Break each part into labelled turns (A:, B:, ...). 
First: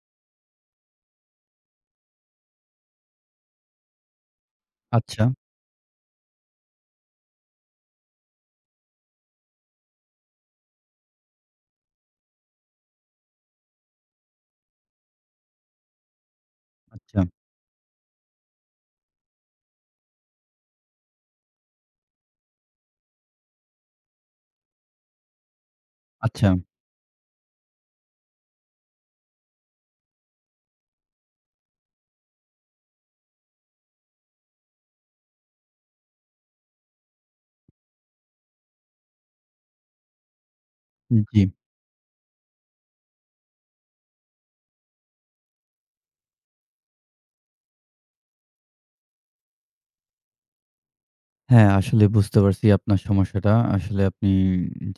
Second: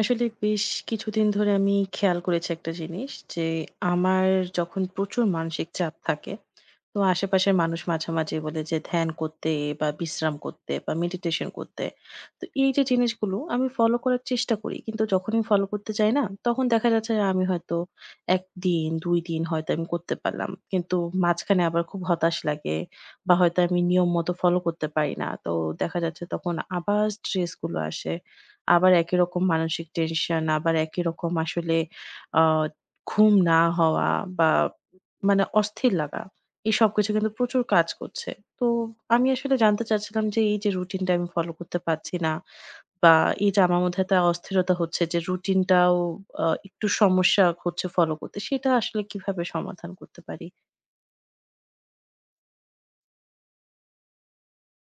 A: আসলে বেশ কিছুদিন ধরে আমি খেয়াল করেছি একটা জিনিস যে আমার যখন প্রচুর
B: আচ্ছা,
A: মানসিক চাপ থাকে তো আশেপাশের মানুষ মাঝামাঝি বলে যে ধ্যান করতে বা বিশ্রাম করতে বা মেডিটেশন করতে। তো এই যে জিনিসগুলো আমি ফলো করার চেষ্টা করি, কিন্তু যখনই ফলো করতে চাই না তখন দেখা যাচ্ছে
B: আচ্ছা,
A: যে আমি হয়তো একদিন ২ দিন হয়তো আমি করতে পারলাম, কিন্তু মাঝখানে আবার খুব হতাশ লাগে বা হয়তো আমি নিয়ম মতো ফলো করতে পারি না। তো দেখা যাচ্ছে
B: আচ্ছা।
A: তখন আবার স্ট্রেস গুলো আসে, আবার একই রকম মানসিক টেনশন, আবার একই রকম আসলে আ ঘুম না হওয়া বা মানে অস্থির লাগা। এই সবকিছু কিন্তু প্রচুর কাজ করছে। তো আমি আসলে জানতে চাচ্ছিলাম যে এই যে রুটিনটা আমি
B: জি।
A: ফলো করতে পারছি না, বা এই যে আমার মধ্যে একটা অস্থিরতা হচ্ছে যে রুটিনটাও একটু সমস্যা হচ্ছে ফলো করতে। সেটা আসলে কিভাবে সমাধান করতে পারি?
B: হ্যাঁ, আসলে বুঝতে পারছি আপনার সমস্যাটা। আসলে আপনি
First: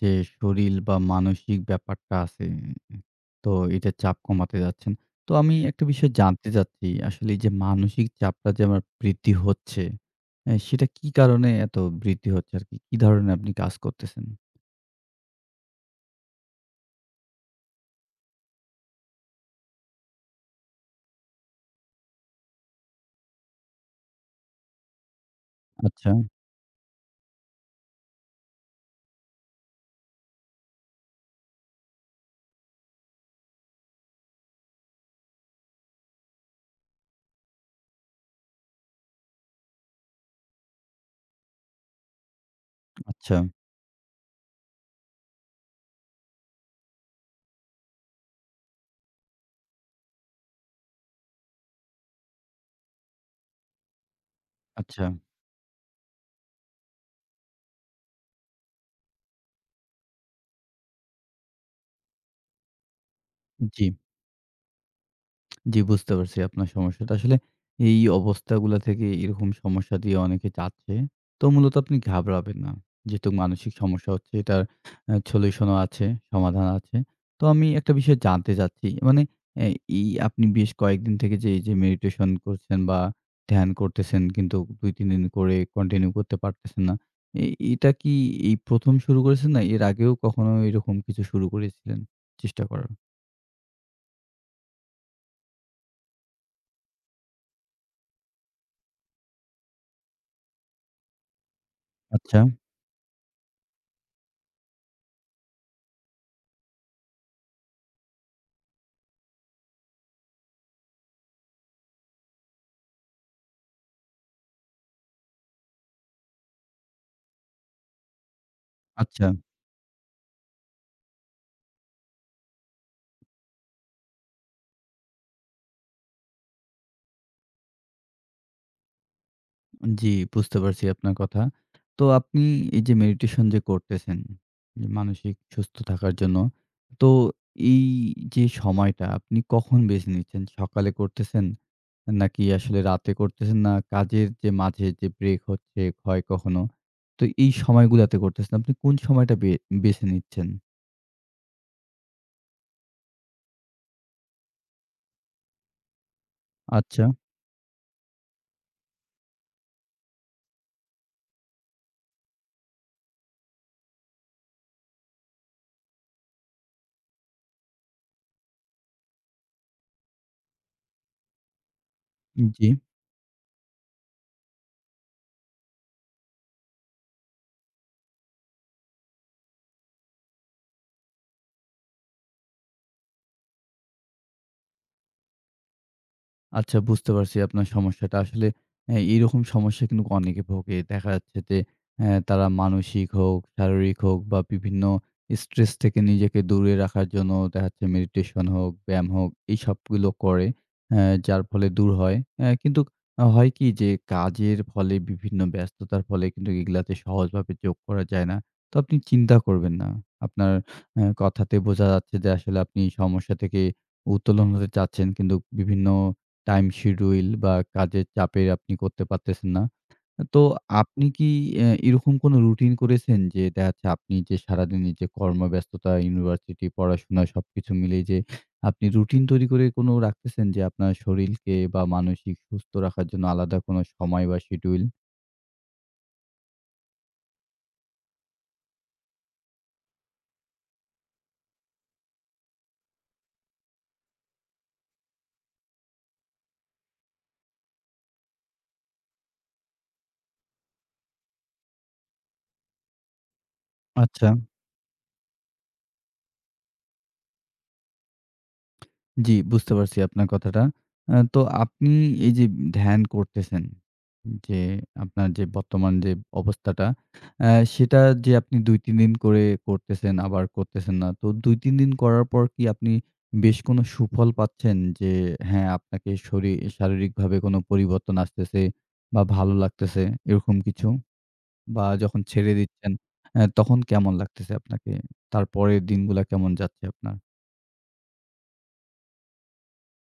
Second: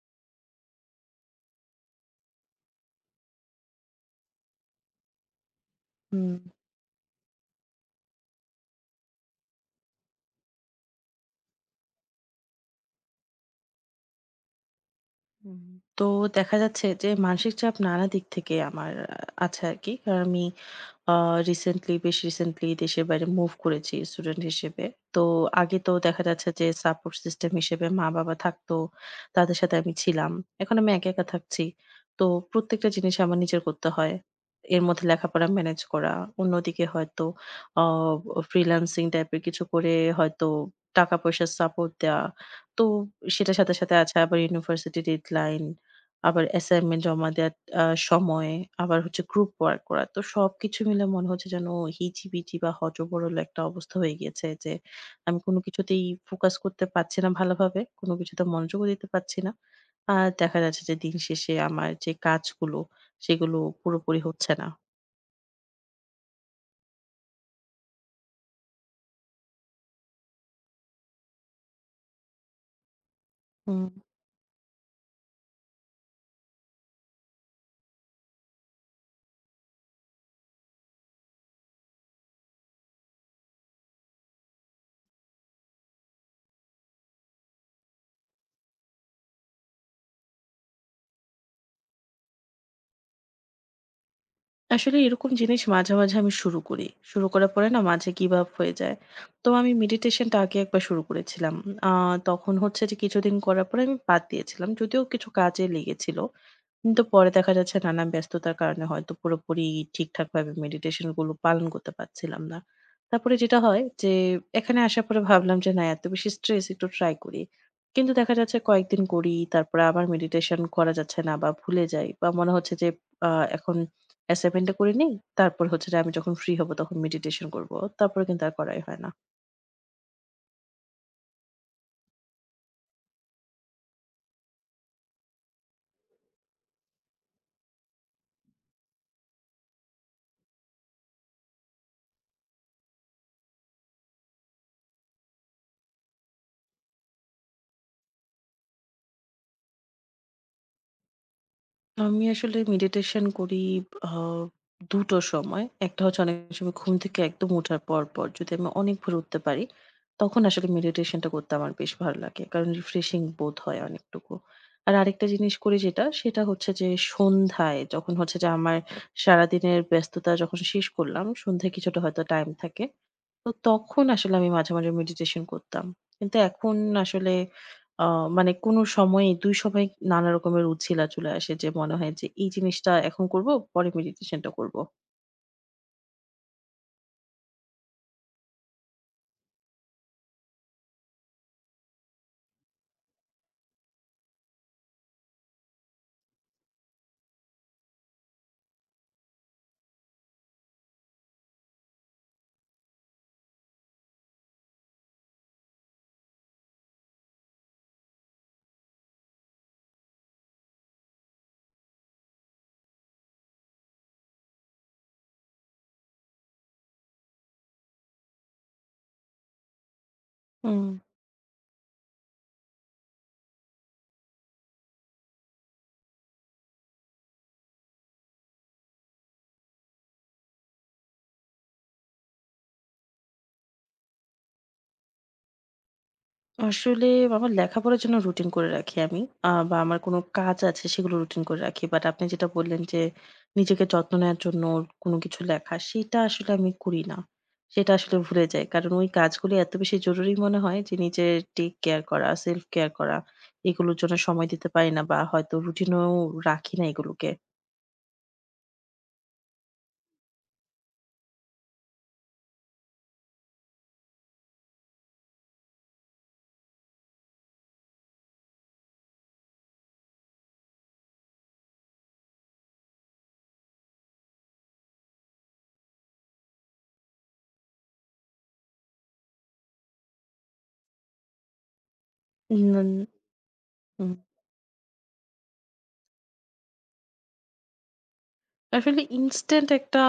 B: যে শরীর বা মানসিক ব্যাপারটা আছে, তো এটা চাপ কমাতে যাচ্ছেন। তো আমি একটা বিষয়
A: হুম,
B: জানতে চাচ্ছি, আসলে এই যে মানসিক চাপটা যে আমার বৃদ্ধি হচ্ছে, সেটা কি কারণে এত বৃদ্ধি হচ্ছে আরকি? কি কি ধরনের আপনি কাজ করতেছেন?
A: হুম। তো দেখা যাচ্ছে যে মানসিক চাপ নানা দিক থেকে আমার আছে আরকি। কারণ আমি আ বেশ রিসেন্টলি দেশের বাইরে মুভ করেছি স্টুডেন্ট হিসেবে। তো আগে তো
B: আচ্ছা,
A: দেখা যাচ্ছে যে সাপোর্ট সিস্টেম হিসেবে মা-বাবা থাকতো। তাদের সাথে আমি ছিলাম। এখন আমি একা, একা থাকছি। তো প্রত্যেকটা জিনিস আমার নিজের করতে হয়। এর মধ্যে লেখাপড়া ম্যানেজ করা। অন্যদিকে হয়তো আ ফ্রিল্যান্সিং টাইপের কিছু করে হয়তো টাকা-পয়সার সাপোর্ট দেয়া। তো
B: আচ্ছা,
A: সেটার সাথে, সাথে আছে আবার ইউনিভার্সিটি ডেডলাইন, আবার অ্যাসাইনমেন্ট জমা দেয়া আ সময়, আবার হচ্ছে গ্রুপ ওয়ার্ক করা। তো সবকিছু মিলে মনে হচ্ছে যেন হিজিবিজি বা হযবরল একটা অবস্থা হয়ে গিয়েছে যে
B: আচ্ছা।
A: আমি কোনো কিছুতেই ফোকাস করতে পারছি না ভালোভাবে। কোনো কিছুতে মনোযোগও দিতে পারছি না। আর দেখা যাচ্ছে যে দিন শেষে আমার যে কাজগুলো সেগুলো
B: জি।
A: পুরোপুরি হচ্ছে না।
B: জি, বুঝতে পারছি আপনার সমস্যাটা। আসলে এই অবস্থাগুলা থেকে এরকম সমস্যা দিয়ে অনেকে যাচ্ছে। তো মূলত আপনি ঘাবড়াবেন না। যেহেতু মানসিক
A: হুম,
B: সমস্যা হচ্ছে এটার সলিউশনও আছে, সমাধান আছে। তো আমি একটা বিষয় জানতে চাচ্ছি। মানে অ্যা এই আপনি বেশ কয়েকদিন থেকে যে, এই যে মেডিটেশন করছেন বা ধ্যান করতেছেন কিন্তু ২-৩ দিন করে কন্টিনিউ করতে পারতেছেন না। এ এটা কি এই ১ম শুরু করেছেন না এর আগেও কখনো এরকম কিছু শুরু করেছিলেন চেষ্টা করার?
A: আসলে এরকম জিনিস মাঝে, মাঝে আমি শুরু করি। শুরু করার পরে না মাঝে গিভ আপ হয়ে যায়। তো আমি মেডিটেশনটা আগে একবার শুরু করেছিলাম। আ
B: আচ্ছা,
A: তখন হচ্ছে যে কিছুদিন করার পরে আমি বাদ দিয়েছিলাম। যদিও কিছু কাজে লেগেছিল, কিন্তু পরে দেখা যাচ্ছে নানান ব্যস্ততার কারণে হয়তো পুরোপুরি ঠিকঠাকভাবে মেডিটেশন গুলো পালন করতে পারছিলাম না। তারপরে যেটা হয় যে এখানে আসার পরে ভাবলাম যে না এত বেশি স্ট্রেস একটু ট্রাই করি। কিন্তু দেখা যাচ্ছে কয়েকদিন
B: আচ্ছা।
A: করি তারপরে আবার মেডিটেশন করা যাচ্ছে না বা ভুলে যাই বা মনে হচ্ছে যে আ এখন অ্যাসাইনমেন্টটা করে নেই। তারপর হচ্ছে যে আমি যখন ফ্রি হব তখন মেডিটেশন করব। তারপরে কিন্তু আর করাই হয় না।
B: জি, বুঝতে পারছি আপনার কথা। তো আপনি এই যে মেডিটেশন যে করতেছেন, যে মানসিক সুস্থ থাকার জন্য, তো এই যে সময়টা আপনি কখন বেছে নিচ্ছেন? সকালে করতেছেন? নাকি আসলে রাতে করতেছেন? না কাজের যে মাঝে যে ব্রেক হচ্ছে হয় কখনো, তো এই সময়গুলাতে করতেছেন? আপনি কোন সময়টা বেছে নিচ্ছেন?
A: আমি আসলে মেডিটেশন করি আ ২টো টো সময়। একটা হচ্ছে অনেক সময় ঘুম
B: আচ্ছা,
A: থেকে একদম ওঠার পর, পর যদি আমি অনেক ভোরে উঠতে পারি, তখন আসলে মেডিটেশনটা করতে আমার বেশ ভালো লাগে। কারণ রিফ্রেশিং বোধ হয় অনেকটুকু। আর আরেকটা জিনিস করি যেটা, সেটা হচ্ছে যে সন্ধ্যায় যখন হচ্ছে যে আমার সারাদিনের ব্যস্ততা যখন শেষ করলাম, সন্ধ্যায় কিছুটা হয়তো টাইম
B: জি।
A: থাকে। তো তখন আসলে আমি মাঝে, মাঝে মেডিটেশন করতাম। কিন্তু এখন আসলে আ মানে কোন সময়ে ২ সময়ে নানা রকমের উছিলা চলে আসে যে মনে হয় যে এই জিনিসটা এখন করব, পরে মেডিটেশনটা করব।
B: আচ্ছা বুঝতে পারছি আপনার সমস্যাটা। আসলে এইরকম সমস্যা কিন্তু অনেকে ভোগে। দেখা যাচ্ছে যে তারা মানসিক হোক, শারীরিক হোক বা বিভিন্ন স্ট্রেস থেকে নিজেকে দূরে রাখার জন্য দেখা যাচ্ছে মেডিটেশন হোক, ব্যায়াম হোক এই সবগুলো করে। যার ফলে দূর হয়। কিন্তু হয় কি যে কাজের ফলে বিভিন্ন ব্যস্ততার ফলে কিন্তু এগুলাতে সহজভাবে যোগ করা যায় না। তো আপনি চিন্তা করবেন না। আপনার কথাতে বোঝা যাচ্ছে যে আসলে আপনি সমস্যা থেকে উত্তোলন হতে চাচ্ছেন কিন্তু বিভিন্ন টাইম শিডিউল বা কাজের চাপে আপনি করতে পারতেছেন না। তো
A: হুম।
B: আপনি কি এরকম কোনো রুটিন করেছেন যে দেখা যাচ্ছে আপনি যে সারাদিনের যে কর্মব্যস্ততা, ইউনিভার্সিটি, পড়াশোনা সবকিছু মিলিয়ে যে আপনি রুটিন তৈরি করে কোনো রাখতেছেন যে আপনার শরীরকে বা মানসিক সুস্থ রাখার জন্য আলাদা কোনো সময় বা শিডিউল?
A: আসলে আমার লেখাপড়ার জন্য রুটিন করে রাখি আমি। বা আমার কোনো কাজ আছে সেগুলো রুটিন করে রাখি। বাট আপনি যেটা বললেন যে নিজেকে যত্ন নেয়ার জন্য কোনো কিছু লেখা, সেটা আসলে আমি করি না। সেটা আসলে ভুলে যাই। কারণ ওই কাজগুলো এত বেশি জরুরি মনে হয় যে নিজের টেক কেয়ার করা, সেলফ কেয়ার করা, এগুলোর জন্য
B: আচ্ছা।
A: সময় দিতে পারি না বা হয়তো রুটিনেও রাখি না এগুলোকে।
B: জি, বুঝতে পারছি আপনার কথাটা। তো আপনি এই যে ধ্যান করতেছেন, যে আপনার যে বর্তমান যে অবস্থাটা, আ সেটা যে আপনি ২-৩ দিন করে করতেছেন, আবার করতেছেন না। তো ২-৩ দিন করার পর কি আপনি বেশ কোনো সুফল পাচ্ছেন? যে হ্যাঁ, আপনাকে শারীরিকভাবে কোনো পরিবর্তন আসতেছে বা ভালো লাগতেছে এরকম কিছু? বা যখন ছেড়ে
A: উম
B: দিচ্ছেন, তখন
A: উম
B: কেমন লাগতেছে আপনাকে? তারপরের দিনগুলা কেমন যাচ্ছে আপনার?
A: আসলে ইনস্ট্যান্ট একটা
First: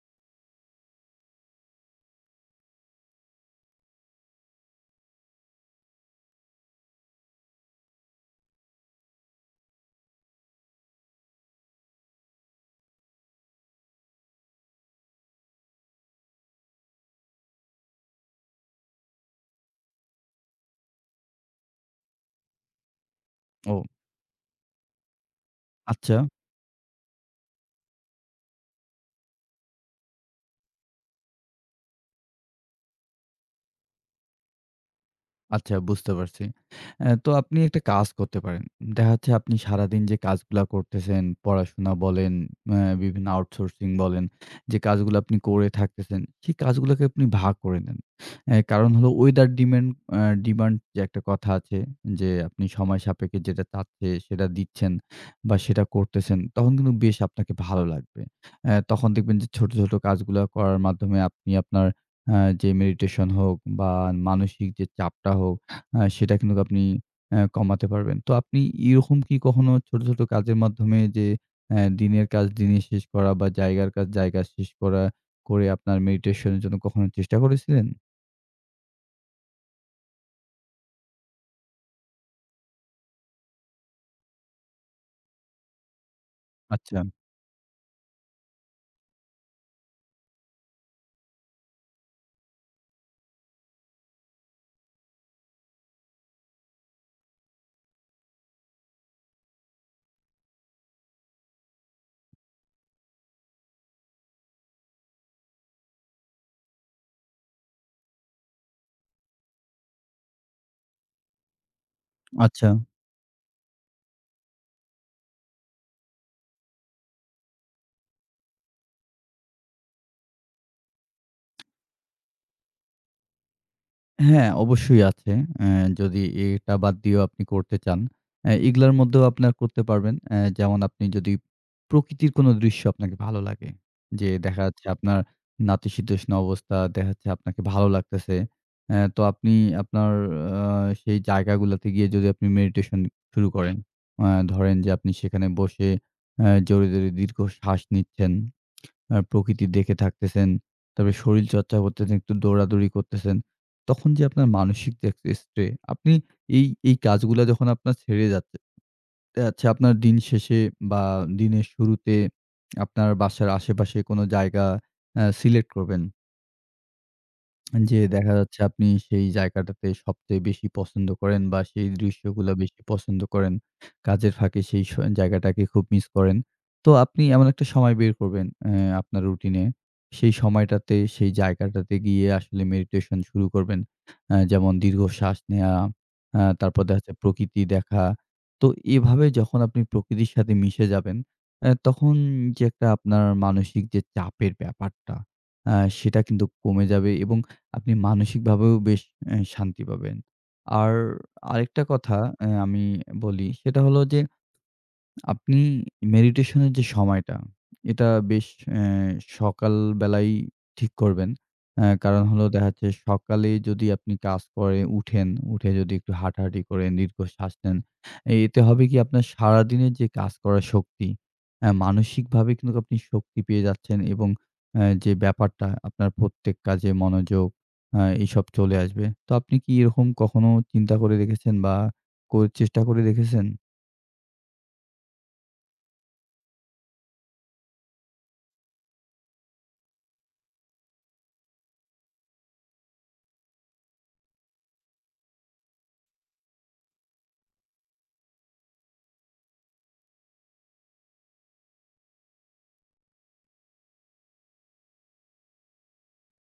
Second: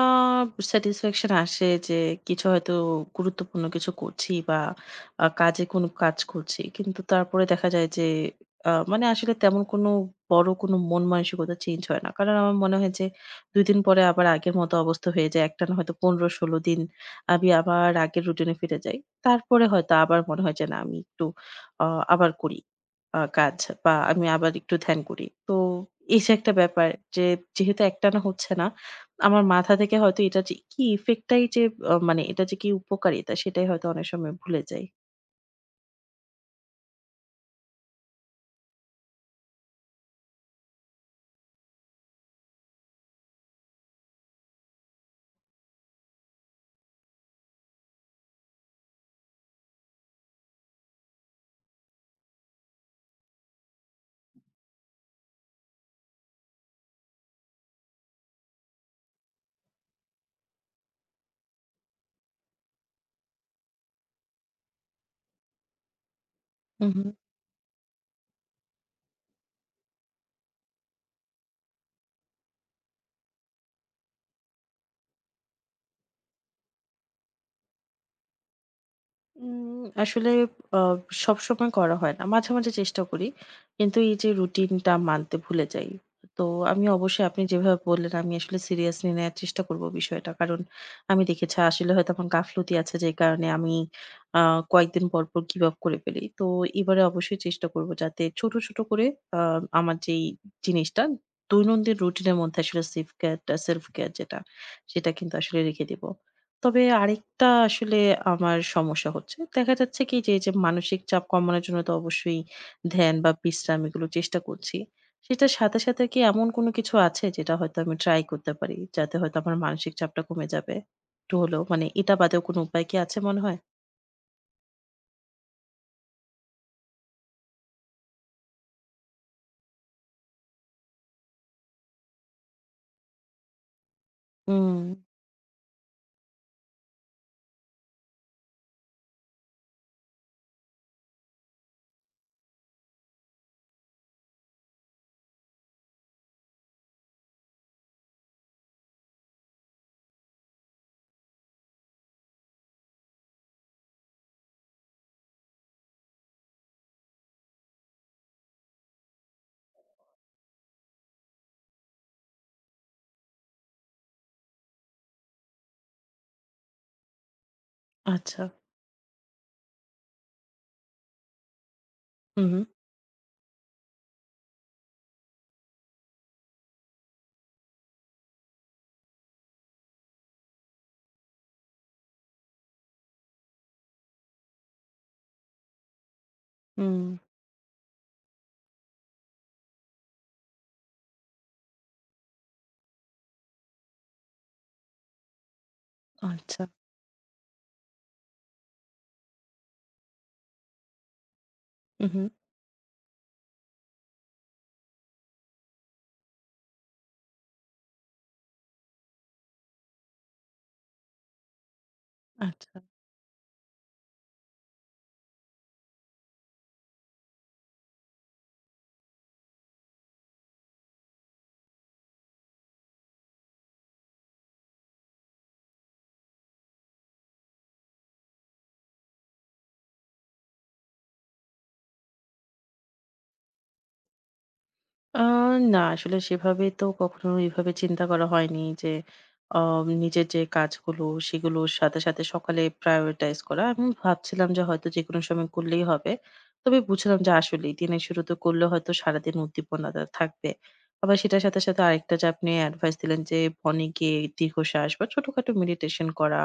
A: স্যাটিসফ্যাকশন আসে যে কিছু হয়তো গুরুত্বপূর্ণ কিছু করছি বা কাজে কোনো কাজ করছি। কিন্তু তারপরে দেখা যায় যে মানে আসলে তেমন কোনো বড় কোনো মন মানসিকতা চেঞ্জ হয় না। কারণ আমার মনে হয় যে ২ দিন পরে আবার আগের মতো অবস্থা হয়ে যায়। একটানা হয়তো ১৫-১৬ দিন আমি আবার আগের রুটিনে ফিরে যাই। তারপরে হয়তো আবার মনে হয় যে না আমি একটু আ আবার করি। আ কাজ
B: ও
A: বা আমি আবার একটু ধ্যান করি। তো
B: আচ্ছা।
A: এই যে একটা ব্যাপার, যে যেহেতু একটানা হচ্ছে না, আমার মাথা থেকে হয়তো এটা যে কি ইফেক্ট টাই যে মানে এটা যে কি উপকারিতা সেটাই হয়তো অনেক সময় ভুলে যাই।
B: আচ্ছা বুঝতে পারছি। তো আপনি একটা কাজ করতে পারেন। দেখা যাচ্ছে আপনি সারাদিন যে কাজগুলা করতেছেন, পড়াশোনা বলেন, বিভিন্ন আউটসোর্সিং বলেন, যে কাজগুলো আপনি করে থাকতেছেন, সেই কাজগুলোকে আপনি ভাগ করে নেন। কারণ হলো ওয়েদার ডিমেন্ড অ্যা ডিমান্ড যে একটা কথা আছে যে আপনি সময় সাপেক্ষে যেটা চাচ্ছে সেটা দিচ্ছেন বা সেটা করতেছেন, তখন কিন্তু বেশ আপনাকে ভালো লাগবে। তখন দেখবেন যে ছোট, ছোট কাজগুলা করার মাধ্যমে আপনি আপনার আ যে মেডিটেশন হোক বা মানসিক যে চাপটা হোক, সেটা কিন্তু আপনি
A: হু, হু।
B: কমাতে পারবেন। তো আপনি এরকম কি কখনো ছোট, ছোট কাজের মাধ্যমে যে দিনের কাজ দিনে শেষ করা বা জায়গার কাজ জায়গা শেষ করা, করে আপনার মেডিটেশন এর জন্য কখনো চেষ্টা করেছিলেন?
A: আসলে আ সবসময় করা হয় না। মাঝে, মাঝে চেষ্টা করি। কিন্তু এই যে রুটিনটা মানতে ভুলে যাই। তো আমি
B: আচ্ছা,
A: অবশ্যই আপনি যেভাবে বললেন আমি আসলে সিরিয়াসলি নেয়ার চেষ্টা করব বিষয়টা। কারণ আমি দেখেছি আসলে হয়তো আমার গাফলতি আছে যে কারণে আমি আ কয়েকদিন পর, পর গিভ আপ করে ফেলি। তো এবারে অবশ্যই চেষ্টা করব যাতে ছোট, ছোট করে আ আমার যেই জিনিসটা দৈনন্দিন রুটিনের মধ্যে আসলে সেফ কেয়ারটা সেলফ কেয়ার যেটা সেটা কিন্তু আসলে রেখে দিব। তবে আরেকটা আসলে আমার সমস্যা হচ্ছে। দেখা যাচ্ছে কি যে, এই যে মানসিক চাপ কমানোর জন্য তো অবশ্যই
B: আচ্ছা।
A: ধ্যান বা বিশ্রাম এগুলো চেষ্টা করছি। সেটার সাথে, সাথে কি এমন কোনো কিছু আছে যেটা হয়তো আমি ট্রাই করতে পারি? যাতে হয়তো আমার মানসিক চাপটা কমে যাবে একটু হলেও? মানে এটা বাদেও কোনো উপায় কি আছে মনে হয়?
B: হ্যাঁ, অবশ্যই আছে। অ্যা যদি এটা বাদ দিয়েও আপনি করতে চান, এগুলার মধ্যেও আপনার করতে পারবেন। যেমন আপনি যদি প্রকৃতির কোনো দৃশ্য আপনাকে ভালো লাগে, যে দেখা
A: হুম,
B: যাচ্ছে আপনার নাতিশীতোষ্ণ অবস্থা, দেখা যাচ্ছে আপনাকে ভালো লাগতেছে। তো আপনি আপনার আ সেই জায়গাগুলাতে গিয়ে যদি আপনি মেডিটেশন শুরু করেন, আ ধরেন যে আপনি সেখানে বসে জোরে, জোরে দীর্ঘ শ্বাস নিচ্ছেন। প্রকৃতি দেখে থাকতেছেন, তারপরে শরীর চর্চা করতেছেন, একটু দৌড়াদৌড়ি করতেছেন। তখন যে আপনার মানসিক যে একটা স্ট্রে আপনি এই, এই কাজগুলা যখন আপনার ছেড়ে যাচ্ছে যাচ্ছে আপনার দিন শেষে বা দিনের শুরুতে আপনার বাসার আশেপাশে কোনো জায়গা সিলেক্ট করবেন। যে দেখা
A: আচ্ছা।
B: যাচ্ছে আপনি সেই জায়গাটাতে সবচেয়ে বেশি পছন্দ করেন বা সেই
A: হু,
B: দৃশ্যগুলা
A: হু,
B: বেশি পছন্দ করেন। কাজের ফাঁকে সেই স জায়গাটাকে খুব মিস করেন। তো আপনি এমন একটা সময় বের করবেন আপনার রুটিনে। সেই সময়টাতে সেই জায়গাটাতে গিয়ে আসলে মেডিটেশন শুরু করবেন। যেমন দীর্ঘশ্বাস নেয়া, তারপর দেখা
A: হুম,
B: যাচ্ছে প্রকৃতি দেখা। তো এভাবে যখন আপনি প্রকৃতির সাথে মিশে যাবেন, তখন যে একটা আপনার মানসিক যে চাপের ব্যাপারটা, আ সেটা কিন্তু
A: আচ্ছা।
B: কমে যাবে এবং আপনি মানসিকভাবেও বেশ শান্তি পাবেন। আর আরেকটা
A: হু,
B: কথা
A: হু,
B: আমি বলি সেটা হলো যে আপনি মেডিটেশনের যে সময়টা, এটা বেশ অ্যা সকাল বেলাই ঠিক করবেন। কারণ হলো দেখা
A: আচ্ছা।
B: যাচ্ছে সকালে যদি আপনি কাজ করে উঠেন, উঠে যদি একটু হাঁটাহাঁটি করে দীর্ঘশ্বাস নেন, এতে হবে কি আপনার সারাদিনের যে কাজ করার শক্তি, মানসিকভাবে কিন্তু আপনি শক্তি পেয়ে যাচ্ছেন এবং যে ব্যাপারটা আপনার প্রত্যেক কাজে মনোযোগ এসব চলে আসবে। তো আপনি কি এরকম কখনো চিন্তা করে দেখেছেন বা চেষ্টা করে দেখেছেন?
A: আ না আসলে সেভাবে তো কখনো এভাবে চিন্তা করা হয়নি যে আ নিজের যে কাজগুলো সেগুলোর সাথে, সাথে সকালে prioritize করা। আমি ভাবছিলাম যে হয়তো যেকোনো সময় করলেই হবে। তবে বুঝলাম যে আসলেই দিনের শুরুতে করলে হয়তো সারাদিন উদ্দীপনাটা থাকবে। আবার সেটার সাথে, সাথে আরেকটা যে আপনি অ্যাডভাইস দিলেন যে বনে গিয়ে দীর্ঘশ্বাস বা ছোটখাটো মেডিটেশন করা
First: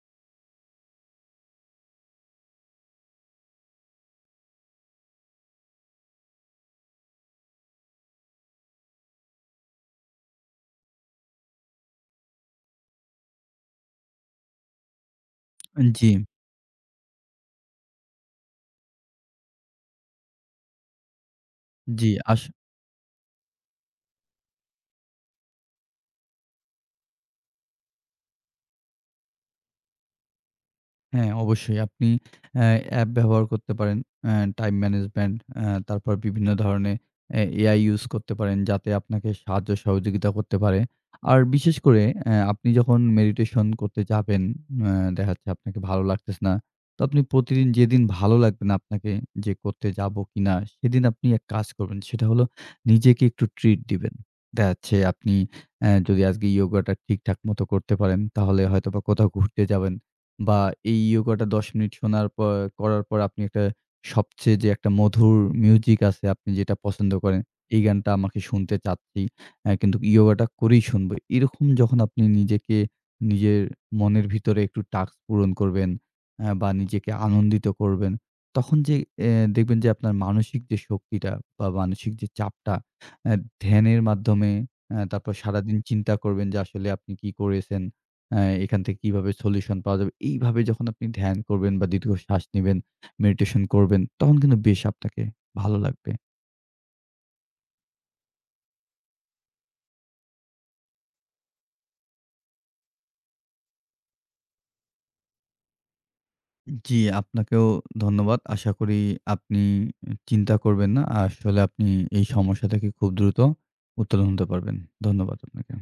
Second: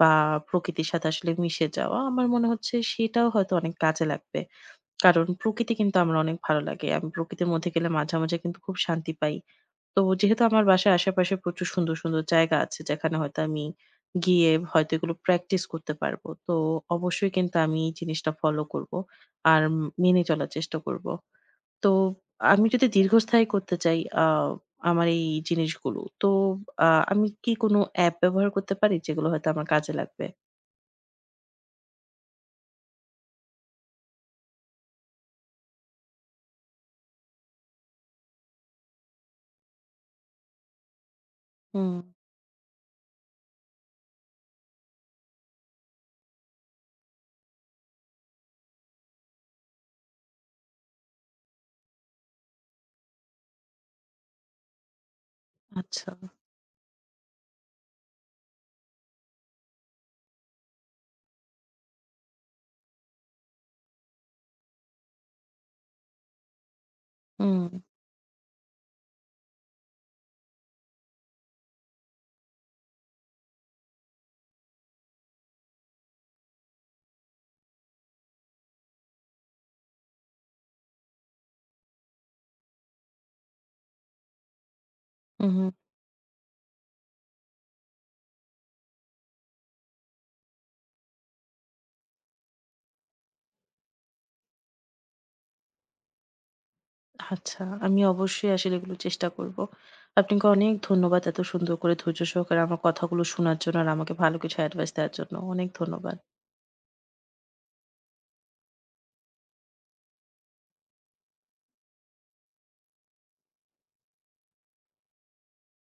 A: বা প্রকৃতির সাথে আসলে মিশে যাওয়া। আমার মনে হচ্ছে সেটাও হয়তো অনেক কাজে লাগবে। কারণ প্রকৃতি কিন্তু আমার অনেক ভালো লাগে। আমি প্রকৃতির মধ্যে গেলে মাঝে, মাঝে কিন্তু খুব শান্তি পাই। তো যেহেতু আমার বাসার আশেপাশে প্রচুর সুন্দর, সুন্দর জায়গা আছে যেখানে হয়তো আমি গিয়ে হয়তো এগুলো প্র্যাকটিস করতে
B: জি।
A: পারবো। তো অবশ্যই কিন্তু আমি এই জিনিসটা ফলো করব। আর মেনে চলার চেষ্টা করব। তো
B: জি, আস
A: আমি যদি দীর্ঘস্থায়ী করতে চাই আমার এই জিনিসগুলো, তো আ আমি কি কোনো অ্যাপ ব্যবহার করতে পারি যেগুলো হয়তো আমার কাজে লাগবে?
B: হ্যাঁ, অবশ্যই আপনি অ্যা অ্যাপ ব্যবহার করতে পারেন। অ্যা টাইম ম্যানেজমেন্ট তারপর বিভিন্ন ধরনের AI ইউস করতে পারেন যাতে আপনাকে সাহায্য সহযোগিতা করতে পারে। আর বিশেষ
A: হুম,
B: করে আপনি যখন মেডিটেশন করতে যাবেন, দেখা যাচ্ছে আপনাকে ভালো লাগতেছে না। তো আপনি প্রতিদিন যেদিন ভালো লাগবে না আপনাকে যে করতে যাবো কিনা সেদিন আপনি এক কাজ করবেন। সেটা হলো নিজেকে একটু ট্রিট দিবেন। দেখা যাচ্ছে আপনি
A: আচ্ছা।
B: যদি আজকে ইয়োগাটা ঠিকঠাক মতো করতে পারেন তাহলে হয়তোবা কোথাও ঘুরতে যাবেন। বা এই ইয়োগাটা ১০ মিনিট শোনার পর করার পর আপনি একটা সবচেয়ে যে একটা মধুর মিউজিক আছে আপনি যেটা পছন্দ করেন,
A: হুম,
B: এই গানটা আমাকে শুনতে চাচ্ছি। কিন্তু ইয়োগাটা করেই শুনবো। এরকম যখন আপনি নিজেকে নিজের মনের ভিতরে একটু টাস্ক পূরণ করবেন বা নিজেকে আনন্দিত করবেন, তখন যে অ্যা দেখবেন যে আপনার মানসিক যে শক্তিটা বা মানসিক যে চাপটা অ্যা ধ্যানের মাধ্যমে তারপর
A: হুম, হুম।
B: সারাদিন চিন্তা করবেন যে আসলে আপনি কি করেছেন। এখান থেকে কিভাবে সলিউশন পাওয়া যাবে? এইভাবে যখন আপনি ধ্যান করবেন বা দীর্ঘ শ্বাস নিবেন, মেডিটেশন করবেন, তখন কিন্তু বেশ আপনাকে ভালো লাগবে।
A: আচ্ছা, আমি অবশ্যই আসলে এগুলো চেষ্টা করব। আপনাকে অনেক ধন্যবাদ এত সুন্দর করে ধৈর্য সহকারে আমার কথাগুলো শোনার জন্য আর আমাকে ভালো কিছু অ্যাডভাইস দেওয়ার জন্য। অনেক ধন্যবাদ।
B: জি, আপনাকেও ধন্যবাদ। আশা করি আপনি চিন্তা করবেন না। আসলে আপনি এই সমস্যা থেকে খুব দ্রুত উত্তোলন হতে পারবেন। ধন্যবাদ আপনাকে।